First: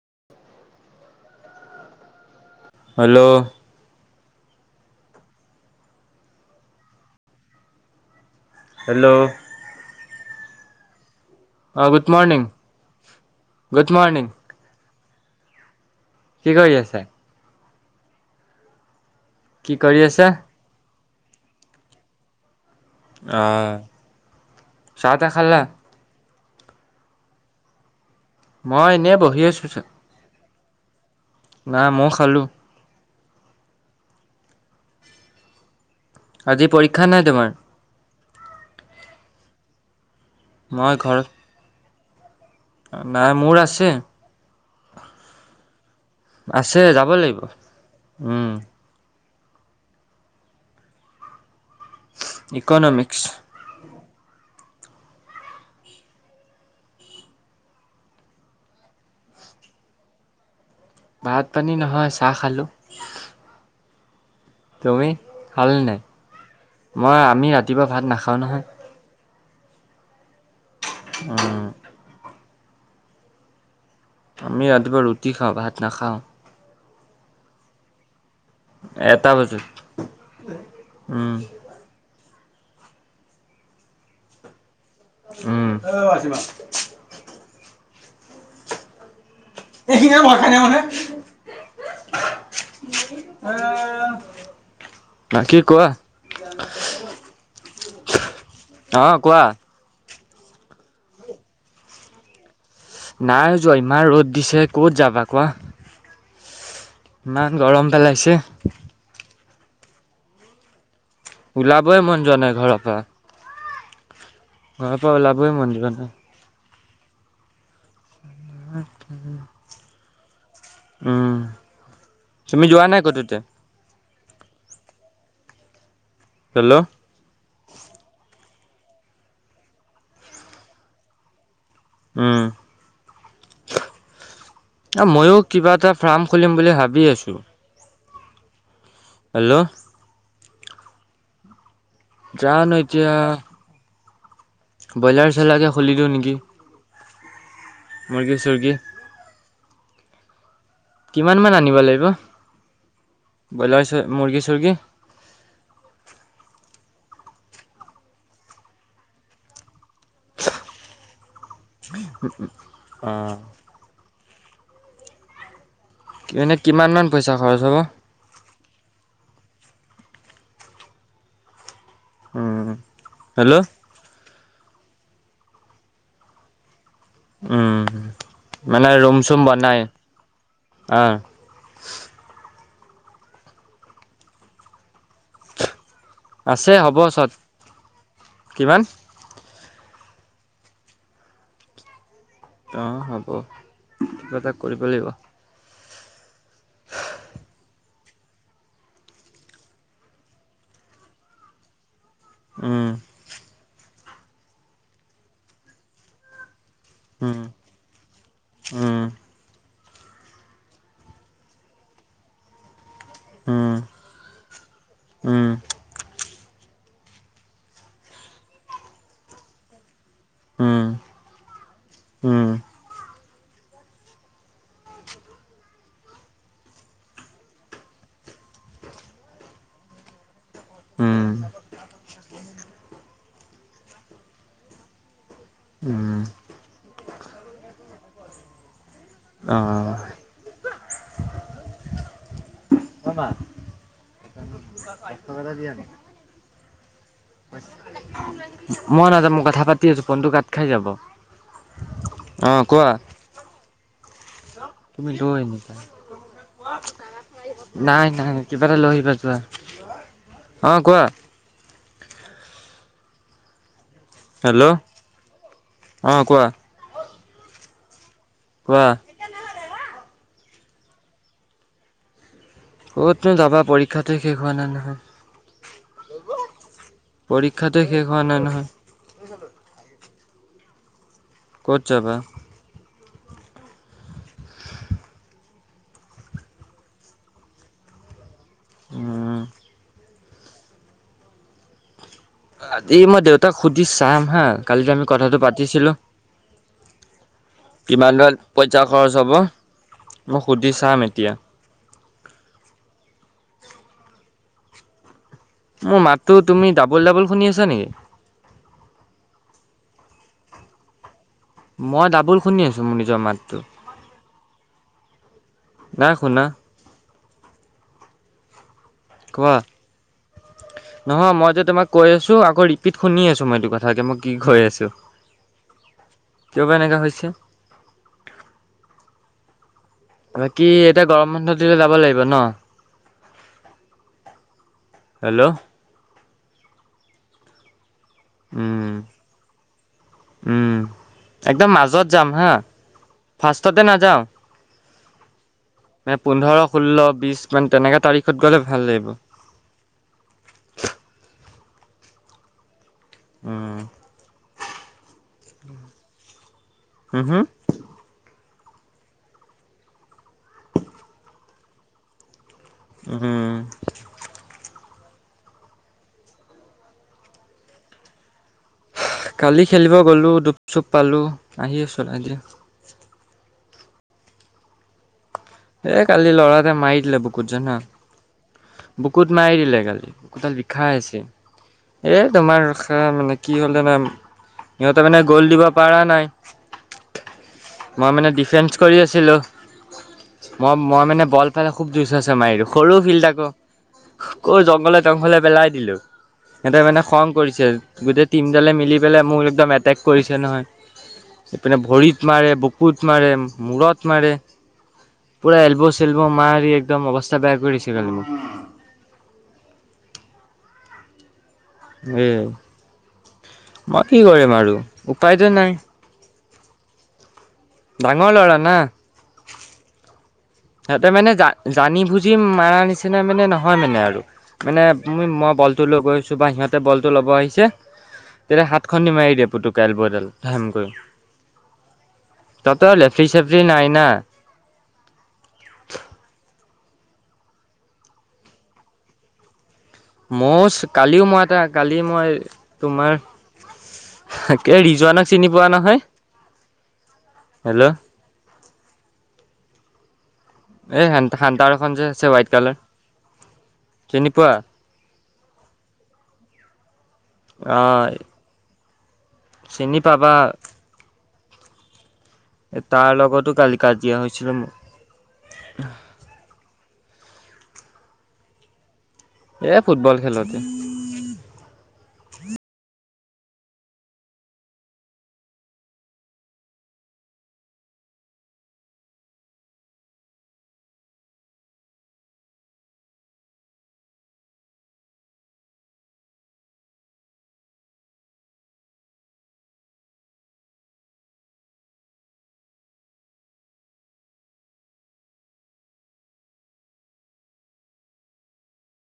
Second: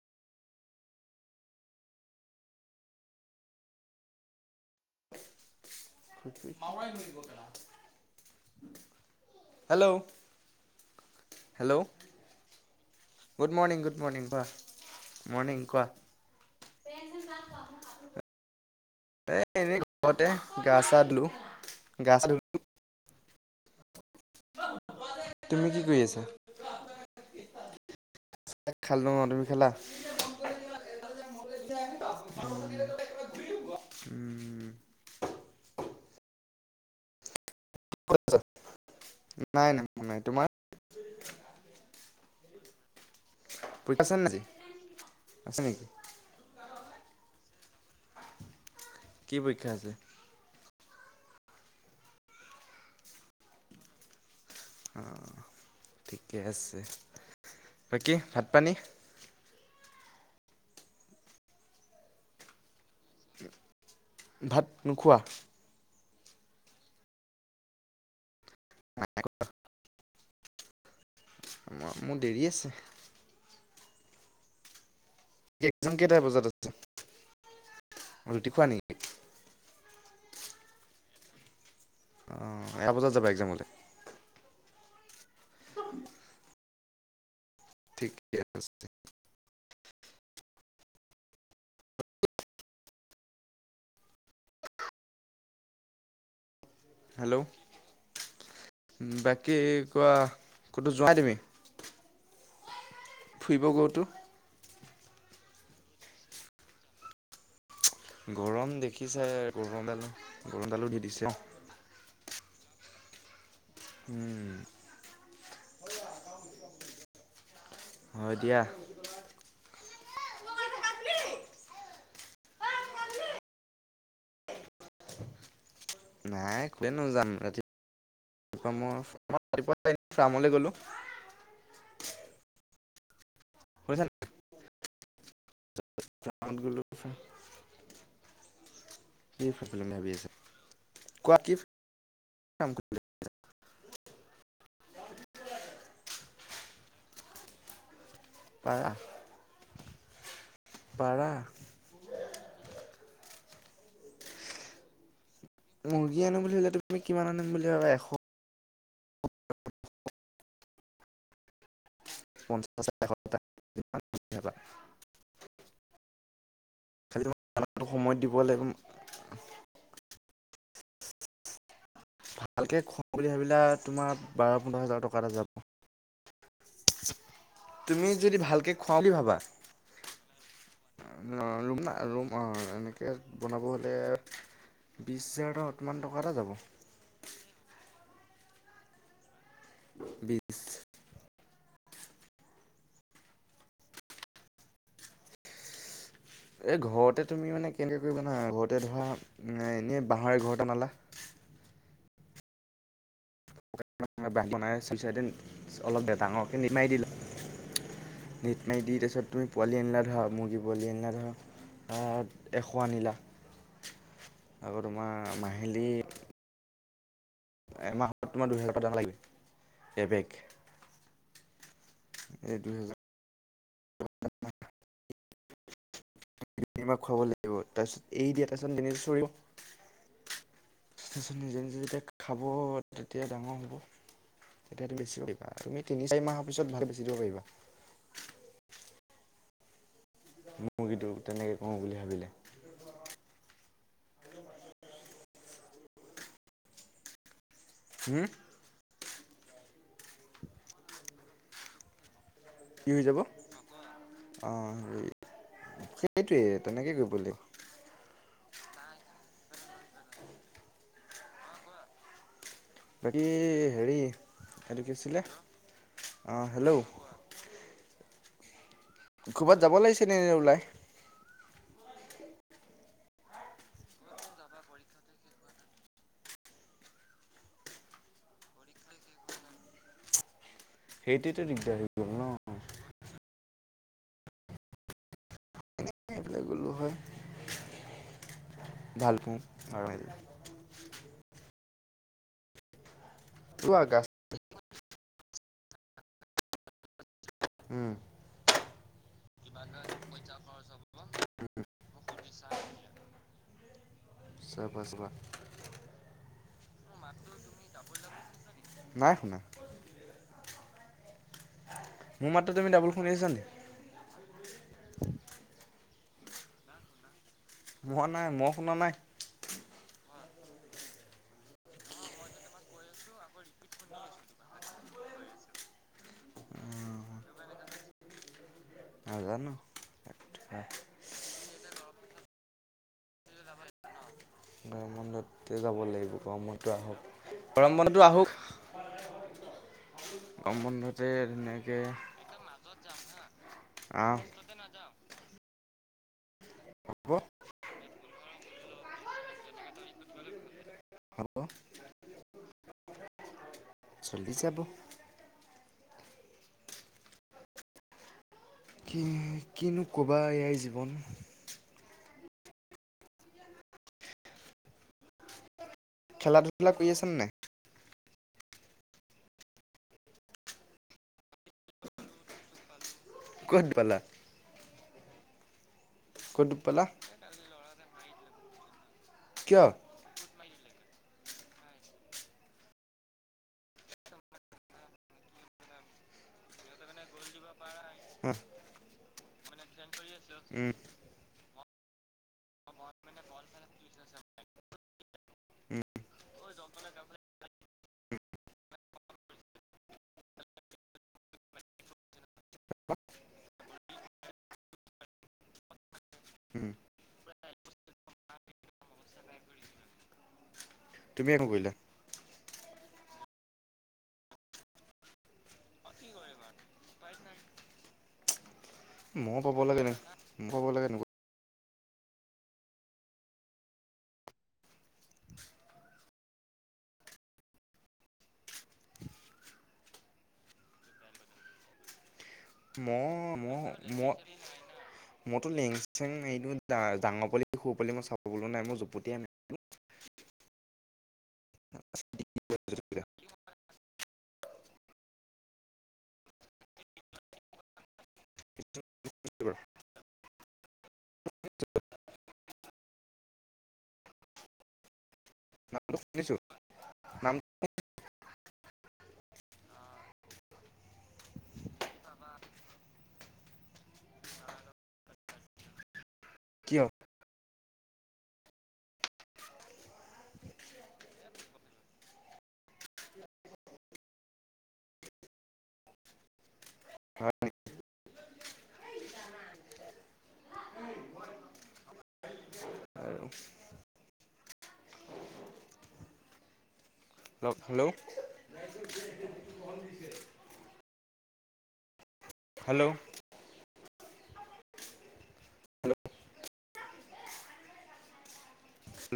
[inaudible] Hello মওৰা ধৰি [unintelligible] hello hello অ' good morning. Good morning, good morning কোৱা, মৰ্ণিং কোৱা কি কৰি আছে? এ কি এনে কৰি আছা ঘৰতে গা চা ধলো, গা চা ধলো। আহ। চাহ তাহ খালা তুমি কি কৰি আছা? মই খাল ন এনেই বহি তমি খেলা আছো না মই খালো [unintelligible] উম [unintelligible] আজি পৰীক্ষা নাই তোমাৰ? নাই নাই। তোমাৰ মই ঘৰ নাই মোৰ আছে পৰীক্ষা নাই আজি আছে নেকি আছে, যাব বই লাগিব, উম। কি পৰীক্ষা আছে? ইক'নমিক্স। অ', ঠিকে আছে। বাকী ভাত পানী? ভাত পানী নহয় চাহ খালো। ক [inaudible] তুমি খালানে নাই? মই আমি ৰাতিপুৱা ভাত নাখাওঁ নহয়। উম মোৰ দেৰি আছে। আমি ৰাতিপুৱা ৰুটি খাওঁ ভাত এক্সাম কেইটা নাখাওঁ। বজাত আছে ৰুটি খোৱা নেকি? এটা বজাত উম। আহ এ বজাত যাবা একজামলৈ? উম [unintelligible] ঠিকে আছে। এইখিনিয়ে ভই খাইনে মানে? ন কি কোৱা? হেল্ল' অ কোৱা বাকী কোৱা ক'তো যোৱাই তুমি? নাই ফুৰিব যোৱা গ'তো ইমান ৰ'দ দিছে ক'ত যাবা কোৱা। ইমান গৰম। পেলাইছে গৰম দেখিছাই গৰমডাল গৰমডালো দি দিছে। ওলাবই মন যোৱা নাই ঘৰৰ পৰা। উম। ঘৰৰ পৰা ওলাবই মন যোৱা নাই। হয় দিয়া আহ অ'। উম, তুমি যোৱা নাই কতো এতিয়া? নাই হেল্ল' কলৈনো যাম, আজি ফ্ৰামলৈ গলো। উম কৰিছানে? অ' ময়ো কিবা এটা ফাৰ্ম খুলিম বুলি গ'লো ভাবি আছো। কি হেল্ল' খুলিম বুলি ভাবি আছে কোৱা কি ফাৰ্ম জানো এতিয়া ব্ৰইলাৰ চইলাৰকে খুলি দিওঁ নেকি। মৰ্গী চৰ্গী পাৰা পাৰা কিমান মান আনিব লাগিব, ব্ৰইলাৰ মুৰ্গী চুুৰৰ্গী মুৰ্গী আনো বুলিলে তুমি কিমান আনিম বুলি ভাবা এশ আহ। ধন্যবাদ। এনেই কিমান মান পইচা খৰচ হ'ব? দানাটো সময়ত দিব লাগিব উম ভালকে খুৱাওঁ বুলি ভাবিলে হেল্ল' তোমাৰ বাৰ পোন্ধৰ হাজাৰ টকা এটা যাব। উম তুমি যদি মানে ৰুম চুম বনাই? অ ম ৰুম আ ৰুম অ'। বনাব হ'লে বিশ হেজাৰ অমান টকা এটা যাব। আছে হ'ব চত কিমান? বিছ। অ' হ'ব কিবা এটা কৰিব লাগিব। এ ঘৰতে তুমি মানে কেনে ত জানা ঘৰতে ধৰা এনেই বাঁহৰে ঘৰতে মালা। উম। বাহ বনাই চল চাৰদিন অলপ দে দাঙৰ নিটমাৰি দিলা উম নিটমাৰি দি উম তাৰপিছত তুমি পোৱালি আনি লা ধৰা মুৰ্গী পোৱালি আনীলা ধৰা আহ এশ আনিলা। উম আকৌ তোমাৰ উম মাহিলী এমাহত তোমাৰ দুহেজাৰ দাম লাগিব। এবেগ উম উম এই দুহেজাৰ [inaudible] মাক কিবা খুৱাব লাগিব তাৰপিছত এ দিয়া তাৰপিছত লিমিট চৰিও উম নিজে নিজে যেতিয়া খাব তেতিয়া ডাঙৰ হব তেতিয়াতো বেছি কে তুমি তিনি উম চাৰি মাহৰ পিছত ভাল বেচি দিব পাৰিবা। অ'। মুৰ্গীটো তেনেকৈ কৰোঁ বুলি ভাবিলে। [unintelligible] হম, মই নাযানো মই কথা পাতি আছো, ফোনটো কাত খাই যাব অ' কোৱা। কি হৈ যাব অঁ হেৰি তুমি লৈ আনিবা সেইটোৱে তেনেকৈ কৰিব লাগিব নাই, নাই। কিবা এটা লই আহিবা যোৱা অ' কোৱা। বাকী হেৰি হেল্ল' এইটো কিছিলে, অ' হেল্ল' কোৱা ক'ৰবাত যাব লাগিছে এনে ওলাই? ক'তনো যাবা পৰীক্ষাটো শেষ হোৱা নাই নহয়। পৰীক্ষাটো শেষ হোৱা নাই নহয়। সেইটোতো ক'ত দিগদাৰ হৈ গ'ল যাবা ন। এইফালে হয় ভাল উম পাওঁ আৰু আজি মই দেউতাক ওলোৱা সুধি গা চাম হা কালি আমি কথাটো পাতিছিলো। উম কিমান বা পইচা খৰচ হ'ব মই সুধি চাম এতিয়া। চাবা, চাবা। মোৰ মাততো তুমি ডাবল ডাবল শুনি আছা নেকি নাই শুনা। মই মোৰ ডাবুল মাতটো শুনি তুমি আছো ডাবুল মোৰ নিজৰ শুনিছা নি মাতটো। নাই শুনা। মই নাই, মই শুনা নাই। কোৱা নহয় মই যে তোমাক কৈ আছো, আকৌ ৰিপিট শুনি আছো, মই এইটো কথাকে মই কি কৈ আছো। কিয়বা এনেকা হৈছে। নাজানো বাকী এতিয়া গৰম বন্ধ দিলে যাব লাগিব ন। গৰম হেল্ল' যাব লাগিব গৰমটো আহক গৰমবন্ধ আহক উম উম গৰমবন্ধতে তেনেকে ফাৰস্ততে নাযাওঁ মেপ পোন্ধৰ, ষোল্ল, হ'ব বিশ মান তেনেকা তাৰিখত গ'লে ভাল লাগিব। হেল্ল' উম চলি যাব। হম, হম। কিনো কিনো ক'বা ইয়াই জীৱন। উম। খেলা ধূলা কৰি আছা নে নাই। কালি খেলিব গলো দুপ চুপ পালো আহি চলাই দিয়া। ক'ত পালা। এ, কালি ক'ত ল'ৰা এটাই পালা মাৰদিলে বুকুত জানা। বুকুত মাৰি কিয় দিলে কালি বুকুতাল বিষাই আছে। এ, তোমাৰ ৰখা মানে কি হ'লে জানা সিহঁতে মানে গ'ল দিব পাৰা নাই। মই মানে উম ডিফেন্স কৰি আছিলো ম- মই মানে। [unintelligible] খুব জ আছে মাৰ সৰু ফিল আকৌ কৰ জংঘলত। [unintelligible] পেলাই উম দিলো সিহঁতে মানে খং কৰিছে। গোটেই টিমডালে মিলি পেলাই মোক একদম এটেক কৰিছে নহয়। এইপিনে ভৰিত মাৰে, বুকুত মাৰে, মূৰত মাৰে। পুৰা এল্বো- চেল্ব উম মাৰি একদম অৱস্থা বেয়া কৰিছে কালি। তুমি একো কৰিলা এ, মই কি কৰিম আৰু উপায়তো নাই। ডাঙৰ লৰা। না মই পাব লাগে ন। মই পাব লাগে নক সিহঁতে মানে য জানি বুজি মাৰা নিচিনা মানে নহয় মানে আৰু মানে উ, মই বলটো লৈ গৈছো বা সিহঁতে বলটো ল'ব আহিছে, তেতিয়া হাত খন দি মাৰি দিয়ে পুতুকাইল বৰডাল ধেম কৰি। [inaudible] মই-ম-মই- মইতো লেংচেং এই ডাঙৰ পলি সৰু পোয়ালি মই চাবলৈ নাই মই জুপতিয়াই মাৰিম। মইও কালিও মই এটা কালি মই তোমাৰ [unintelligible] ৰিজৱানক চিনি পোৱা নহয় হেল্ল' [unintelligible] এই হেন্ত হান্তাৰখন যে আছে হোৱাইট কালাৰ চিনি পোৱা। নাম টো শুনিছো। নাম অ' চিনি পাবা। এ, তাৰ লগতো কালি কাজিয়া হৈছিলো মোৰ কিয়? এ, ফুটবল খেলোতে আৰু [inaudible] হেল্ল' হেল্ল' হেল্ল'